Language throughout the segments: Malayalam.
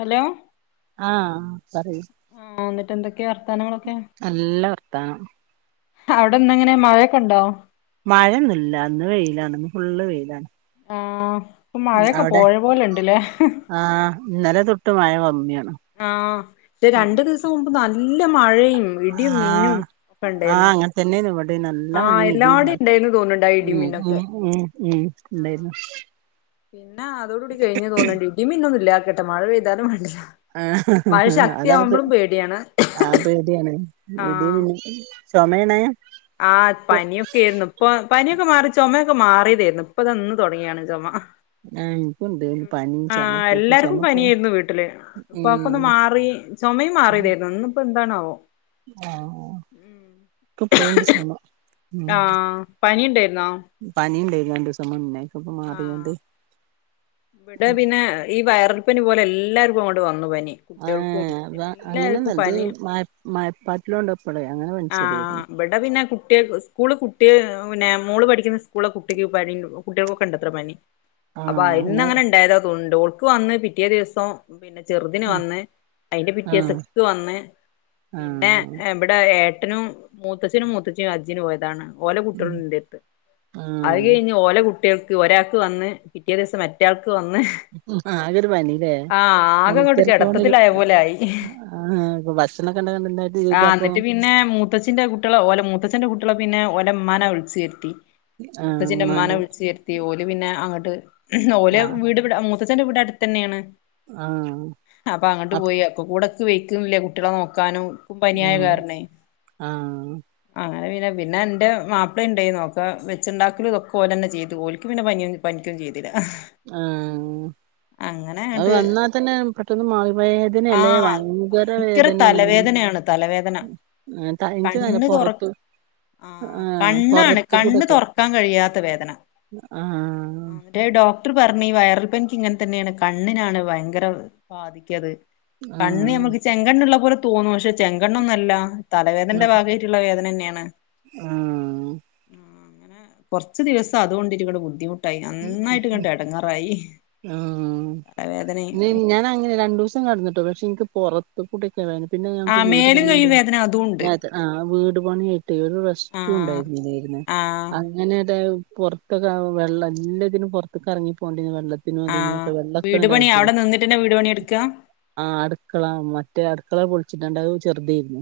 ഹലോ ആഹ് പറയൂ ആഹ് എന്നിട്ട് എന്തൊക്കെയാ വർത്താനങ്ങളൊക്കെ നല്ല വർത്താനം അവിടെ ഇന്ന് എങ്ങനെ മഴയൊക്കെ ഉണ്ടോ മഴൊന്നില്ല ഇന്ന് വെയിലാണ് ഇന്ന് ഫുള്ള് വെയിലാണ് ആഹ് ഇപ്പ മഴൊക്കെ അവിടെ പോയ പോലെ ഉണ്ടല്ലേ ആഹ് ഇന്നല തൊട്ടു മഴ കമ്മിയാണ് ആഹ് രണ്ടു ദിവസം മുമ്പ് നല്ല മഴയും ഇടിയും ആഹ് മിന്നും ഒക്കെ ആഹ് ഉണ്ടായിരുന്നു അങ്ങ അങ്ങനെ തന്നെ ഇവിടെ നല്ല ആഹ് മഴയും ഇടിയും എല്ലാടേം ഇണ്ടായിന്ന് തോന്നുന്നുണ്ട് ആ ഇടിയും ഉം മിന്നൊക്കെ ഉം ഉം ഉം ഉണ്ടായിരുന്നു പിന്നെ അതോടൂകൂടി കഴിഞ്ഞ് തോന്നേണ്ടി ഇടി മിന്നൊന്നും ഇല്ല കേട്ട മഴ പെയ്താനും വേണ്ടില്ല മഴ ആഹ് അതായത് ശക്തിയാവുമ്പോഴും പേടിയാണ് ആഹ് പേടിയാണ് ഇടി ആഹ് മിന്നു സമയന ആഹ് പനിയൊക്കെ ആരുന്നു ഇപ്പൊ പനിയൊക്കെ മാറി ചുമയൊക്കെ മാറിയതായിരുന്നു ഇപ്പ ഇതന്ന് തുടങ്ങിയാണ് ചുമ എനിക്കുണ്ട് പനിയും ആഹ് ചുമയൊക്കെയായിട്ട് എല്ലാർക്കും ചുമ ഇപ്പളും പനിയായിരുന്നു വീട്ടില് ഉം ഇപ്പക്കൊന്ന് മാറി ചുമയും മാറിയതായിരുന്നു ഇന്നിപ്പോ എന്താണാവോ ആഹ് അ ക്ക് ഇപ്പഴൂ ണ്ട് ചൊമ ആഹ് പനി ഇണ്ടാരുന്നോ പനിയ ഇണ്ടായിന്നു രണ്ട് മാസംമുന്നെ അതൊക്കെ പ്പോ ആഹ് മാറിയണ്ട് ഇവിടെ പിന്നെ ഈ വയറൽപ്പനി പോലെ എല്ലാർക്കും അങ്ങോണ്ട് വന്നു പനി കുട്ടികൾക്കും ആഹ് അത അങ്ങനെ എല്ലാർക്കും പനി നല്ലഇത് മായപ്പാറ്റല് കൊണ്ടാപ്പളെ അങ്ങനെ പനിച്ചതെരുന്നു വടെ പിന്നെ കുട്ടിയ സ്കൂള് കുട്ടിയ പിന്നെ മോള് പഠിക്കുന്ന സ്കൂളിലെ കുട്ടിക്ക് പനിണ്ട് കുട്ടിയാകോക് കണ്ടത്ര പനി അപ്പൊ അ ആഹ് അങ്ങനെ യിന്നഅങ്ങനെ ഇണ്ടായതോണ് ണ്ട് ഓൾക്ക് വന്ന് പിറ്റേ ദിവസം പിന്നെ ചെറുതിന് വന്ന് അതിന്റെ പിറ്റെസം ആഹ് ഇക്ക് വന്ന് പിന്നെ ആഹ് എവടെ ഇടെ ഏട്ടനും മൂത്തച്ഛനും മൂത്തച്ചീ ഹജ്ജിന് പോയതാണ് ഓല കുട്ടോൾ ണ്ട് ന്റര്ത് അത് ആഹ് കഴിഞ്ഞ് ഓലകു കുട്ട്യാൾക്ക് ഒരാൾക്ക് വന്ന് പിറ്റേ ദിവസം മറ്റാൾക്ക് വന്ന് ആയ്ലോരു പനിലെ ആ ആകെ പനി അങ്ങോട്ട് ത്തരക്കൊണ്ട് രു കിടത്തത്തിലായ പോലെ ആയി ആഹ ഇപ്പൊ ഭക്ഷണക്കെണ്ട ഇണ്ട് [inaudible] അപ്പൊ മൂത്തച്ചിന്റെ കുട്ട്യാളെ ഓല മുത്തച്ഛന്റെ കുട്ട്യാളെ പിന്നെ ഓലമ്മാനെ വിളിച്ചു വരുത്തി ആഹ് മൂത്തച്ചിന്റെ മ്മാനെ ഉമ്മാന്റെ വിള നിർത്തി ഓല് പിന്നെ അങ്ങട്ട് ഓലെ ആഹ് വീട് മൂത്തച്ചിന്റെ വീടെ അടുത്ത് തന്നെയാണ് ആഹ് അപ്പ അങ്ട്ട് അപ് പോയിഒക്ക കൂടെക് വെയ്ക്കുന്നില്ല കുട്ടികളെ നോക്കാനും ക്കും പനിയായ ഉം കാരണയ് ആഹ് അങ്ങനെ പിന്നെ പിന്നെ ഇന്റെ മാപ്പിള ഇണ്ടായിനോക്ക വെച്ചുണ്ടാക്കലും ഇതൊക്കെ ഒലെന്നെ ചെയ്യും ത് ഓൽക് പിന്നെ പനിയൊന്നും പനിക്കും ചെയ്തില്ല ആഹ് അങ്ങനെ അത് അങ്ങട്ട് വന്നാൽ തന്നെ പെട്ടന്ന് മ ആ വേദനയല്ലേ ഭയങ്കര വേദനയാണ് മേ തലവേദനയാണ് തലവേദന ഇൻക് തന്നെ പോറത്ത് ആഹ് കണ്ണാണ് കണ്ണ് തൊറക്കാൻ കഴിയാത്ത വേദന ആഹ് മറ്റേ ഡോക്ടർ പറഞ്ഞേ വയറൽ പനിക്ക് ഇങ്ങനെ തന്നെണ് കണ്ണിനാണ് ഭയങ്കര ബാധിക്കത് കണ്ണ് നമ്മക്ക് ആഹ് ചെങ്കണ്ണ്ള്ള പോലെ തോന്നും പക്ഷെ ചെങ്കണ്ണൊന്നുല്ല തലവേദന്റെ ഭാഗമായിരിക്കും ള്ള വേദനന്നെയാണ് ആഹ് ആഹ് കൊറച് ദിവസം അതുകൊണ്ടിരിക്കണ ബുദ്ധിമു ട്ടായ് നന്നായിട്ട്ങ്ട്ട് ഏടങ്ങാറായി ആഹ് തലവേദനി ഒക്കെ ഞാൻ അങ്ങനെ രണ്ടൂസം കട ന്നു ട്ടോ പക്ഷെ എനിക്ക് പോറത്ത് കൂട്യൊക്കെവേദന പിന്നെ ആ ഞങ്ങക്ക് വീട് മേലും പണിണ്ട് കയ്യും വേദന അതും ഉണ്ട് വേദന ആഹ് വീട് പണിആയിട്ട് ഒരു ആ റെസ്റ്റും ഇണ്ടായിരുന്നില്ലയ്രുന്നു ആ അങ്ങനെയായിട്ട് പുറത്ക്കെ വെള്ളം എല്ലാതിനും പുറത്തൊക്കെറങ്ങി പോണ്ടിരുന്നു വെള്ളത്തി ആ ന്അതിനഇതിനൊക്കെ വെള്ളൊക്കെ വീട് പണി ഇണ്ടായിട്ട് അവിടെ നിന്നിട്ട്ന്നെ വീട് പണി എടുക്ക ആഹ് അടുക്കള മറ്റേ അടുക്കള പൊളിച്ചിട്ടണ്ട് അത് ചെറുതായിരുന്നു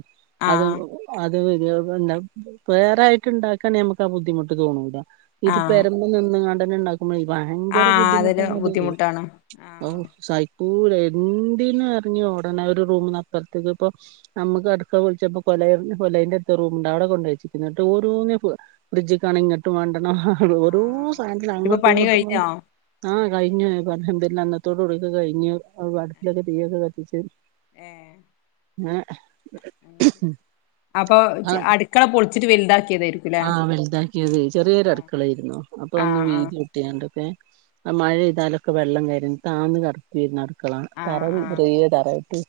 ആ അത് അത് ഇത് എന്ത വേറായിട്ട് ഇണ്ടാക്കാൻ നമക്ക് ആ ബുദ്ധിമുട്ട് തോന്നൂല ആ ഇത് പേരമ്മെ നിന്നുംങ്ങണ്ടന്നെ ഇണ്ടാക്കുമ്പോ ആ ഭയങ്കര അതൊരു ബുദ്ധിമുട്ടാണത് ബുദ്ധിമുട്ടാണ് ആ ഔ സൈക്കൂല എന്തീന്ന് എറിങ്ങി ഓടനെ ഒരു റൂമിന്ന് അപ്പറത്തേക്ക്പ്പോ നമുക്ക് അടുക്കള പോളിച്ചപ്പോ കൊല കൊലയ്ന്റടുത്ത് റൂമുണ്ട് അവിടെ കൊണ്ട് വച്ചിട്ട് തിന്നട്ട് ഓരോന്നിനും ഫ്രിഡ്ജികാണ ഇങ്ങട് മണ്ടണം ആ ഓരോ സാധനത്തിനും ഇപ്പൊ അങ്ട്ടും പണി ഇങ്ട്ടും പോണം കഴിഞ്ഞോ ആഹ് കയ്ഞ്ഞു പഅൽഹംദുലില്ലാഹ് ഇന്നത്തോട് ടിക്കെ കഴിഞ്ഞു അടുപ്പിലൊക്കെ തീയോക്കെ കത്തിച്ച് ഏഹ് അങ്ങനെ അപ്പൊ അടുക്കള പൊളിച്ചിട്ട് വലുതാക്കിയതായിരിക്കും ആഹ് വലുതാക്കിയത് ചെറിയൊരു അടുക്കളായിരുന്നു അപ്പ ആ ഒന്ന് വീതികു ട്ടിയാണ്ക്കെ മഴ എയ്താലൊക്കെ വെള്ളംവരും താന്ന് കെടക്കു വായിരുന്നു അടുക്കള ആ പെര ആ ആ ചെറിയ തറയിട്ട്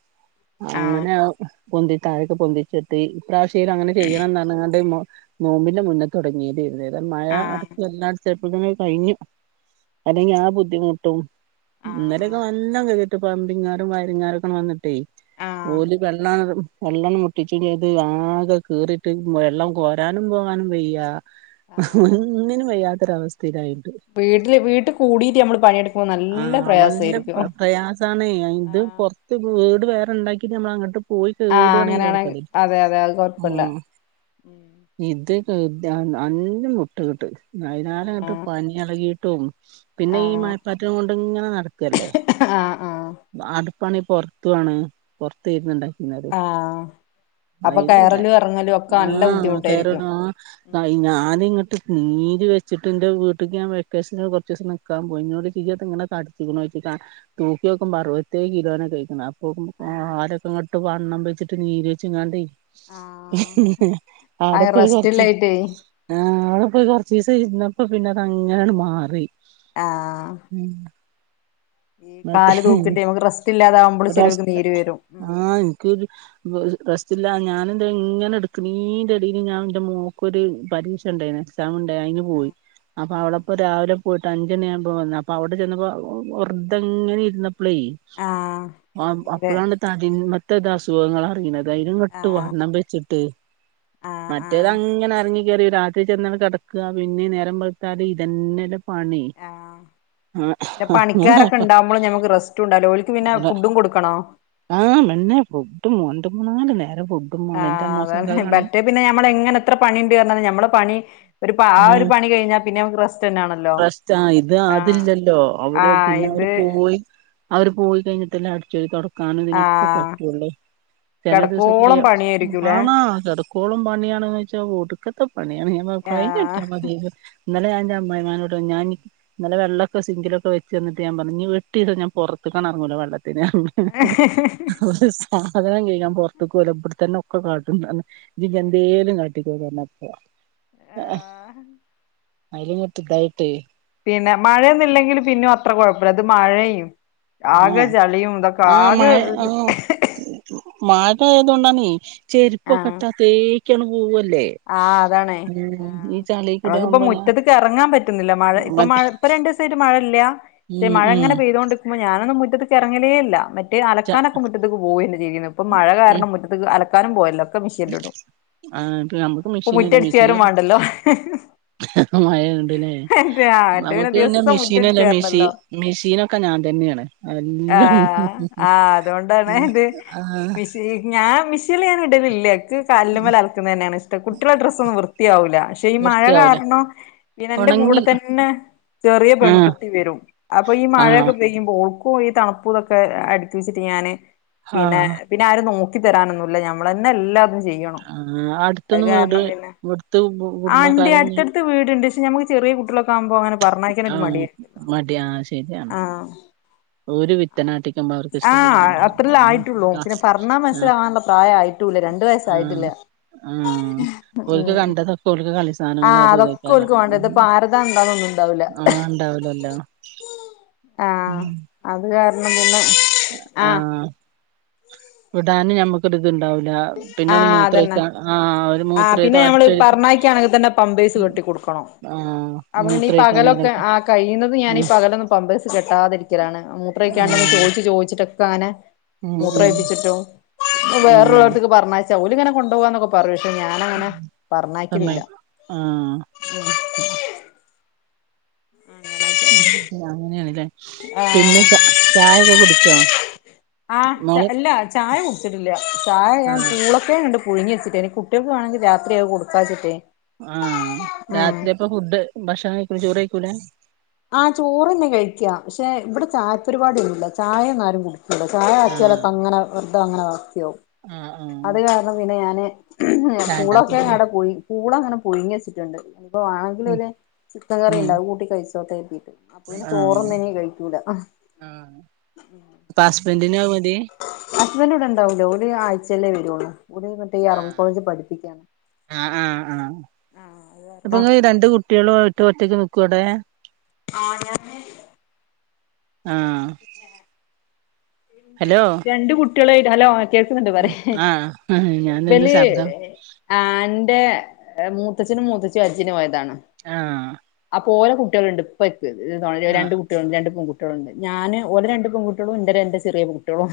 ആ അങ്ങനെഅത് പൊന്തി താഴൊക്കെ പൊന്തിച്ച് തി ഇപ്രാവശ്യലും അങ്ങനെ ചെയ്യണന്നറ ഞ് ങ്ങാണ്ട് നോമ്പിന്റെ മുന്നേ തുടങ്ങയിത് രുന്നുന്നേരം മഴ അടക്കെ എല്ലാ ചെറ്പ്പത്തിന് അത് കഴിഞ്ഞു അല്ലെങ്കിൽ ആ ബുദ്ധിമുട്ടും ആ ആ ഇന്നലെയൊക്കെ നല്ല കഴുകി പ്ലംബിംഗ്കാര് വയറിംഗ് കാരൊക്കെ വന്നിട്ടേ ആ ഓലി വെള്ളം വെള്ളം മുട്ടിച്ചും ചെയ്ത് ആകെ കീറിട്ട് വെള്ളം കോരാനും പോകാനും വയ്യ ആ ഒന്നിനും വയ്യാത്തൊരവസ്ഥയിലായിട്ട് വീട്ടില് വീട്ടിൽ കൂടീട്ട് നമ്മള് പണിയെടുക്കുമ്പോ നല്ല പ്രയാസയിരിക്കും ഇതാണേ ഇത് പുറത്ത് വീട് വേറെണ്ടാക്കിട്ട് നമ്മൾ അങ്ങട്ട് പോയി ആഹ് [unintelligible] അങ്ങനെയാണെ തരക്കേടില്ല അതെ അതെ അത് മം കൊഴപ്പല്ല ഇത് കെ അന്നം മുട്ടങ്ങട്ട് അയ്നാലേ ങ്ങട്ട് ആഹ് പനി ഇളകിട്ടും പിന്നെ ഈ മഴപ്പാറ്റൽ കൊണ്ടങ്ങനെ നടക്കല്ലേ ആ അടുപ്പാണി പൊറത്തുവാണ് പൊറത്താരുന്നു ഇണ്ടാക്കിര്ന്നത് ആഹ് ആ അപ്പൊ കയറലും [unintelligible] എറങ്ങലും ഒക്കെ നല്ല ആഹ് ബുദ്ധിമുട്ടായിരിക്കും [unintelligible] ആ ഉം ഞാനിങ്ങട്ട് നീര് വെച്ചിട്ട് ന്റെ വീട്ട്ക്ക് ഞാൻ വെക്കേഷന് കുറച്ചോസം നിക്ക ക്കാൻ പോയി എന്നോടൊയ്ച്ചു ഇത്താങ്ങനെ തടിച്ക്ണോയ്ച്ചു ക തു ക്കുമ്പോ അറുപത്തേഴ്‌ കിലോനെ കേക്ക്ന്നത് അപ്പോക്കുമ്പോ കാലൊക്കെ ട്ട് വണ്ണം വെച്ചിട്ട് നീര് വെച്ചുങ്ങാണ്ടേ ആഹ് ആട ആഹ് പോയി കൊറച്ച് റെസ്റ്റില്ലായിട്ടേ ആഹ് അവടെ പോയി കുറച്ചീസം ഇര്ന്നപ്പോ പിന്നെ അതങ്ങനങ്ങ് മാറി ആഹ് ഈ ന്നട്ട് കാല് തൂക്കിട്ട് നമുക്ക് റെസ്റ്റ് ഇല്ലാതാവുമ്പള് ചെലോർക്ക് നീര് വരും ആ ഇൻക് റസ്റ്റില്ല ഞാന ന്താ ഇങ്ങനെ എടുക്കണീന്റെ ഇടേൽ ഞാൻ എന്റെ മോക്കൊരു പരീക്ഷണ്ടായിനി എക്സാം ഉണ്ടായി അയിന് പോയി ആഹ് അപ്പൊവടെ ആഹ് പ്പോ രാവിലെ പോയിട്ട് അഞ്ചണി ആകുമ്പോ വന്നു അപ്പൊ അവിടെ ചെന്നപ്പോ ഒർ തങ്ങനെ ഇരുന്നപ്പളേ ആഹ് നീര് അപ്പളാണ് തടിമത്തേ അസുഖങ്ങൾ അറിന്ന ധൈര്യം വിട്ടു ആഹ് വണ്ണം വച്ചിട്ട് ആഹ് ആഹ് മറ്റേതങ്ങനെ ഇറങ്ങി കേറി രാത്രി ചെന്നട് കെടക്ക പിന്നെ നേരം വെള്ത്താല് ഇതന്നെയല്ല പണി ആ പണിക്കാരൊക്കെ അങ്ങനെ ഉണ്ടാവുമ്പോ ഞമക്ക് റെസ്റ്റൂണ്ടാവൂല ഓല്ക്ക് പിന്നെ ഫുഡും കൊടുക്കണോ ആ മന്നെ ഫുഡും രണ്ട് മൂന്നാല് നേരം ഫുഡും ആ മാണം ന്റെ അതാണ് അമ്മോശക്കക്കാണെങ്കി മറ്റേ പിന്നെ ഞമ്മളെ എങ്ങനെ എത്ര പണിണ്ട് പറഞ്ഞാലും ഞമ്മളെ പണി ഒരു ആ ഒരു ഉം പണി കഴിഞ്ഞാ പിന്നെ നമുക്ക് റെസ്റ്റന്നെ ആണല്ലോ റെസ്റ്റാ ഇത് ആ അതില്ലല്ലോ ആ അവര് പിന്നെ ഇത് അവര് പോയി അവര് പോയി കഴിഞ്ഞിട്ടല്ലെ അടിച്ചൊരി തൊട ക്കാനും ആ ഇതിനൊക്കെ പറ്റുള്ളെ ചില കിടക്കോളം ദിവസക്കാണ പണിയായിരിക്കൂലേ [unintelligible] ക്കോളും പണിയാണന്ന് വെച്ചാ ഒടുക്കത്തെ പണിയാണ് മ്മ ആ കൈഞ്ട്ടിയാ മതിയെനി ഇന്നലെ ഞാന്റെ അമ്മായിമ്മനോടർഞ് ഞാ ഇന്നലെ വെള്ളൊക്കെ സിങ്കിലൊക്കെ വെച്ചെന്നിട്ട് ഞാൻ പറഞ് എട്ടിസം ഞൻ പുറത്തക്കടറെങ്ങൂല വെള്ളത്തിന്‌ ഒരു സാധനം കെയ്കാൻ പുറത്ക് പോല എവടെത്തന്നെ ഒക്കെ കാട്ടും ജ് എന്തേലും കാട്ടിക്കോ പറഞ്ഞ പോവാ ആ അയ്ല്ങ്ങട്ട് തായിട്ട് പിന്നെ മഴയൊന്നില്ലെങ്കിൽ പിന്നും അത്ര കുഴപ്പമില്ല അത് മഴയും ആകെ ആഹ് ചളിയും ഇതൊക്കെ ആകെ- മഴയത കൊണ്ടണീ ചെരുപ്പൊക്കെ ഇട്ടാൽ തേക്കിയണ്ട പോവല്ലേ ആ അതാണ് ഉം ചളീക്കൂടെ ഞങ്ങൾക്ക് പ്പോ ആവുമ്പോ ഞാൻ മുറ്റത്ത്ക്ക് ഇറങ്ങാൻ പറ്റുന്നില്ല മഴ ഇപ്പൊ മഴ മറ്റേ ഇപ്പൊ രണ്ടോസയിട്ട് മഴല്ല ക്ഷെ ഉം ഉം മഴങ്ങനെ പെയ്തോണ്ട്ക്കുമ്പോ ഞാനൊന്നും മുറ്റത്ത്ക്ക് ഇറങ്ങലേല്ല മറ്റ് ച അലക്കാനൊക്കെ മുറ്റ മുറ്റത്ത പോവന്നേ ചെയ്യനെ ഇപ്പ മഴ ഉം കാരണം മുറ്റത്ത അലക്കാനും പോവല്ല ഒക്കെ മെഷീൽ ഇടും ആ ഇപ്പ നമ്മക്ക് മെഷീൻല്ല മെഷീന വാരും വാണ്ടല്ലോ മഴ ഉണ്ട്ല്ലേ ആഹ് മറ്റേ നമ്മക്ക് പിന്നെ ദിവസം മുറ്റടിച്ച് മെഷീനല്ലേ മെഷി വാരണല്ലോ മെഷീനൊക്കെ ഞാൻ തന്നെയാണ് എല്ലാം മിഷല് ഞാൻ മിഷൽ ഞാൻ ഇടലില്ല എക്ക് കല്ല്മല് അലക്കുന്ന തന്നെയാണ്ഷ് കുട്ട്യേളെ ഡ്രസ്സൊന്നും വൃത്തിയാവൂല്ല പ ക്ഷെ ഈ മഴ വൃത്തിയാവൂല കാരണം ലിനന്റെ കൂടെ ഒണങ്ങി തന്നെ ചെറിയ ആഹ് പെൺകുട്ടി വരും അപ്പൊ ഈ ആഹ് മഴയൊക്കെ മോൾക്കു ഈ തണുപ്പൂ ഇതൊക്കെ അടുക്ക വെച്ചിട്ട് ഞാന് പിന്നെ ആഹ് പിന്നെ ആരും നോക്കി തരാനൊന്നുല്ല നമ്മളന്നെ എല്ലാതും ചെയ്യണം ആ അത് ഹ്അടുത്തൊന്ന് വീട് കാരണം ഇവിടുത്ത കുടുംബക്കാരൊന്നും അടുത്ത് വീട്ണ്ട് ശെ നമക്ക് ചെറിയ കുട്ടളെ ആകുമ്പോ അങ്ങനെ പറഞ്ഞക്കാനൊരു ആഹ് മടി മടിയാ ആഹ് ശരിയാണ് ആഹ് ഒരു വിത്തനാട്ടിക്കുമ്പോ അവർക്ക് ആ ഇഷ്ടപ്പെടലുണ്ടാവില്ല ഹ്അത്രല്ലേ ആഹ് ആയിട്ടുള്ളൂ പിന്നെ പർഞാ ആഹ് മൻസ്സിലാവാള്ള പ്രായയി ട്ടുല്ല രണ്ടു ആഹ് വയസായിട്ടില്ല ആഹ് ആഹ് ഓൽക് കണ്ടത് സ്കൂൾക്ക് കളി സാധനങ്ങളും ആഹ് അത് അതൊക്കെ ഉതക്കാര ഓൽക്ക് വാണ്ടേ ഇത് പാരതാ എന്താന്നൊന്നും ഉണ്ടാവൂല ആ ഉണ്ടാവല്ലോ ആ ഹ്അത് കാരണം പിന്നെ ആ ആഹ് ഹ് വിടാന് ഞമ്മ ക്ക് ഒര്തുണ്ടാവില്ല പിന്നെ ഒന്ന് ആഹ് മൂത്ര അതന്നെ ആ ഒരു ആഹ് മൂത്ര പിന്നെ അടച് കൊടുക്കണോ അപ്പൊ ഈ പകലൊക്കെ ആ കഴിയുന്നത് ഞാൻ ഈ ഉം പകലൊന്നും പമ്പേഴ്സ് കെട്ടാതിരിക്ക ക്കലാണ് ആ മൂത്രൊക്കൊണ്ടെന്ന് ആഹ് ചോദിച്ച് ചോദിച്ച് ട്ട് ഉം ഉം കാനെമൂത്രയ്പ്പിച്ചിട്ടും ആഹ് വേറള്ള ത്തേക്ക്പറഞ്ഞച്ച ഓലിങ്ങനെ കൊണ്ട് പോവാന്നൊക്കെ പറഞ്ഞു പക്ഷെ ഞാനങ്ങനെ പറഞ്ഞ യക്കലില്ല സമ്മയിക്കും ആഹ് ഉം എങ്ങനെ ഉം യെ അങ്ങനേണ്ല്ലേ ആഹ് പിന്നെ ച ചായൊക്കെ കുടിച്ചോ ആഹ് മോള് ഇല്ല ചായ കുടിച്ചിട്ടില്ല ചായ ഞാൻ ആഹ് പൂള ക്കേങ്ങ് ണ്ട് പുഴിങ്ങി വെച്ചിട്ട് ഇനി കുട്ടിയേക്ക് വേണെങ്കിൽ രാത്രി അഹ് കൊടുക്കാച്ചിട്ടേ ആഹ് ഉം രാത്രിയപ്പൊ ഫുഡ് ഭക്ഷണം കഴിക്കൂല ചോറ് കഴിക്കൂല ആഹ് ചോറെന്നെ കഴിക്കാ പക്ഷെ ഇവിടെ ചായ പരിപാടിഒന്നുല്ല ചായങ്ങാരും കൂടി ക്കൂല ചായ ആഹ് കാച്ചിയലൊക്കെ അങ്ങനെ അഹ് വെർതെ അങ്ങനെ വാക്ക്യാവും ആഹ് ആഹ് അത് കാരണം പിന്നെ ഞാന് ചായ ഉണ്ടാക്കൂലല്ലേ പൂളക്കേങ്ങടെ പൂളങ്ങനെ പുഴുങ്ങി വെച്ചിട്ട്ണ്ട് അപ്പൊ വാണെങ്കിലോല് ഉം ചിക്കൻകറിൻണ്ട് ഉം അഹ് കൂട്ടി കഴിച്ചോട്ടേര്തിട്ട് അപ്പൊ പിന്നെ ആഹ് ചോറൊന്നുനി കഴിക്കൂല ആഹ് അപ്പ ഹസ്ബന്റിന് അഹ് മതി ഹസ്ബന്റ് ഇവിടെണ്ടാവൂല ഓര് ആയ്ചേലെ വെരൊള്ളു ഓല് മറ്റേ ഈ അറബി ആഹ് കോളേജില് പഠിപ്പിക്കാണ് ആഹ് ആഹ് ആഹ് അപ്പൊ കാരണം ങ്ങള് രണ്ട് കുട്ടിയാളും ആയിട്ട് ഒറ്റക്ക് നിക്കോ അടെ ആഹ് ഞാന് ആഹ് എന്റെത് ഹലോ രണ്ട് കുട്ടിയെളേറ്റ് ഹലോ കേൾക്ക്‌ന്ന്ണ്ട് പറി ഉം ആഹ് ഏ ഞാൻ നിന്ന് ബല് ശബ്ദം ആഹ് ന്റെ മൂത്തച്ഛനും മൂത്തച്ചിം ഹജ്ജിന് പോയതാണ് ആഹ് അപ്പൊ ഓലെ കുട്ടിയേള്ണ്ട് പ്പെര്ത്ത് ന്താ ണ് ആഹ് രണ്ട് കു ട്ടിയാള്ണ്ട് രണ്ട് പെൺകുട്ടിയാള്ണ്ട് ഞാന് ഓലെ രണ്ട് പെൺകുട്ടിയോളും ന്റെ രണ്ട് ചെറിയെ കുട്ടിയോളും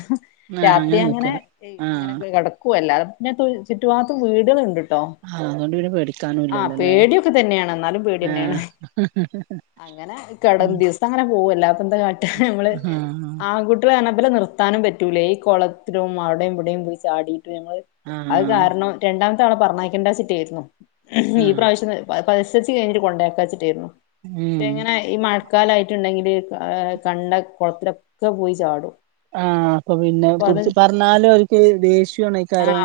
ആഹ് രാത്രി അങ്ങനെ നിക്കല് എയ്‌ ആഹ് അങ്ങനെ ക്കെ കെടക്കും അല്ലാതെ പിന്നെപ്പൊ ചുറ്റു ഭാഗത്തു വീടേള് ണ്ട് ട്ടോ ആഹ് അതുകൊണ്ട് പിന്നെ പേടിക്കാനും ആഹ് ഇല്ലല്ലോല്ലേ പേടിയൊക്കെതന്നെണ് ന്നാലും പേടിയെന്നെണ് ആഹ് അങ്ങനെ കടം ഉം ദിവസം അങ്ങനെ പോകും അല്ലാപെന്താകാട്ടാ ഞമ്മള് ആഹ് ആങ്കു ട്ട്ള് റഞ്ഞ ബലെ നിർത്താനും പറ്റൂലേയ് ഈ കൊളത്തിലും അവിടേം ഇവടിം പോയി ചാടിട്ട് ഞങ്ങള് അത് ആഹ് കാരണം രണ്ടാമത്തെ ആളെ പറഞ്ഞയക്കണ്ടാച്ചിറ്റായിരുന്നു ഈ ആഹ് പ്രാവശ്യം പ പ എസെൽസി കഴിഞ്ഞിട്ട് കൊണ്ടേക്കാച്ചിട്ടേര്ന്നു പക്ഷെ ഉം ഇങ്ങനെ ഈ മഴ ക്കാലായിട്ട്ണ്ടെങ്കില് കാ കണ്ട കൊളത്തിലൊക്ക പോയി ചാടും ആഹ് അപ്പൊ പിന്നെ അപ്പൊ അത് പുടിച്ച് പറഞ്ഞാലും ഓല്ക്ക് ദേശ്യോണെ ക്കാരം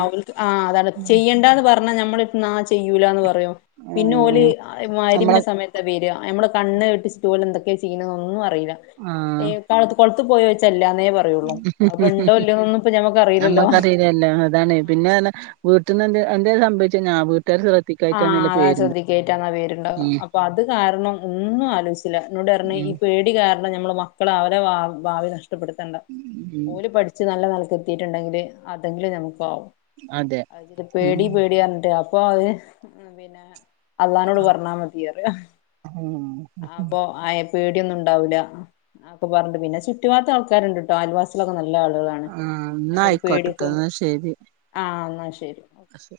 അതാണ് ഉം ചെയ്യണ്ടാന്ന് പറഞ്ഞ ഞമ്മളെട്ത്ത്ന്ന് ആഹ് ചെയ്യൂലാന്ന് പറയും പിന്നെ ഓല് ആഹ് ആ ഹ് നമ്മളെ മഹ്രിബിന്റെ സമയ ത്തവെരാ ഞമ്മളെ കണ്ണ് വെട്ടിച്ച്ട്ട് ഓല് എന്തൊക്കെ ചെയ്യ്ന്ന്ന്നൊന്നും അറിയൂല ആഹ് ഏഹ് കാളത്ത് കൊളത്ത് പോയോയ്ച്ച ഇല്ലാന്നേ പറയുള്ളൂ അപ്പൊ ഇണ്ടോ ഇല്ലോനൊന്നും ഇപ്പൊ ഞമ്മക്ക് അറിയില്ലല്ലോ യെല്ല അതാണേ പിന്നെറഞ്ഞ വീട്ട്ന്ന് എന്ത്‌ എന്തേലും സംഭവിച്ചഴിഞ്ഞ ആഹ് വീട്ടേര് ശ്ര ആഹ് അതാ ശ്രദ്ധിക്കേയ്റ്റാന്നാ പേര്ണ്ടാവ ഉം അപ്പൊ അത് കാരണം ഒന്നും ആലോയ്ച്ചില്ല ന്നോട് റഞ്ഞ് ഉം ഈ പേ ടി കാരണം ഞമ്മള് മക്കളെ അവരെ ഭാ ഭാവി നഷ്ടപ്പെട്ത്തണ്ട ഉം ഓല് പഠി ച്ച് നല്ല നെലക്ക് എത്തിട്ട്ണ്ടെങ്കില് അതെങ്കിലും ഞമുക്ക് ആവും അതെ അത്ച്ചിട്ട് ഉം പേടി പേടി അറഞ്ഞിട്ട് അ പ്പൊ അത് ഉം പിന്നെ അള്ളാനോട് പറഞ്ഞാ മതി റയും ഉം അപ്പൊ ആയെ പേടിയൊന്നും ഉണ്ടാവൂല്ല ആഹ് അ പ്പൊ പറഞ്ഞ് ട്ട് പിന്നെ ചുറ്റുഭാത്ത് ആൾക്കാര്ണ്ട്ട്ടോ അയൽവാസിളൊക്ക നല്ല ആളുകളാ ആഹ് ന്നാ ആയ്ക്കോട്ടെട്ടോ ന്നാ ശരി ആഹ് ന്നാ ശരി ഓ അശെ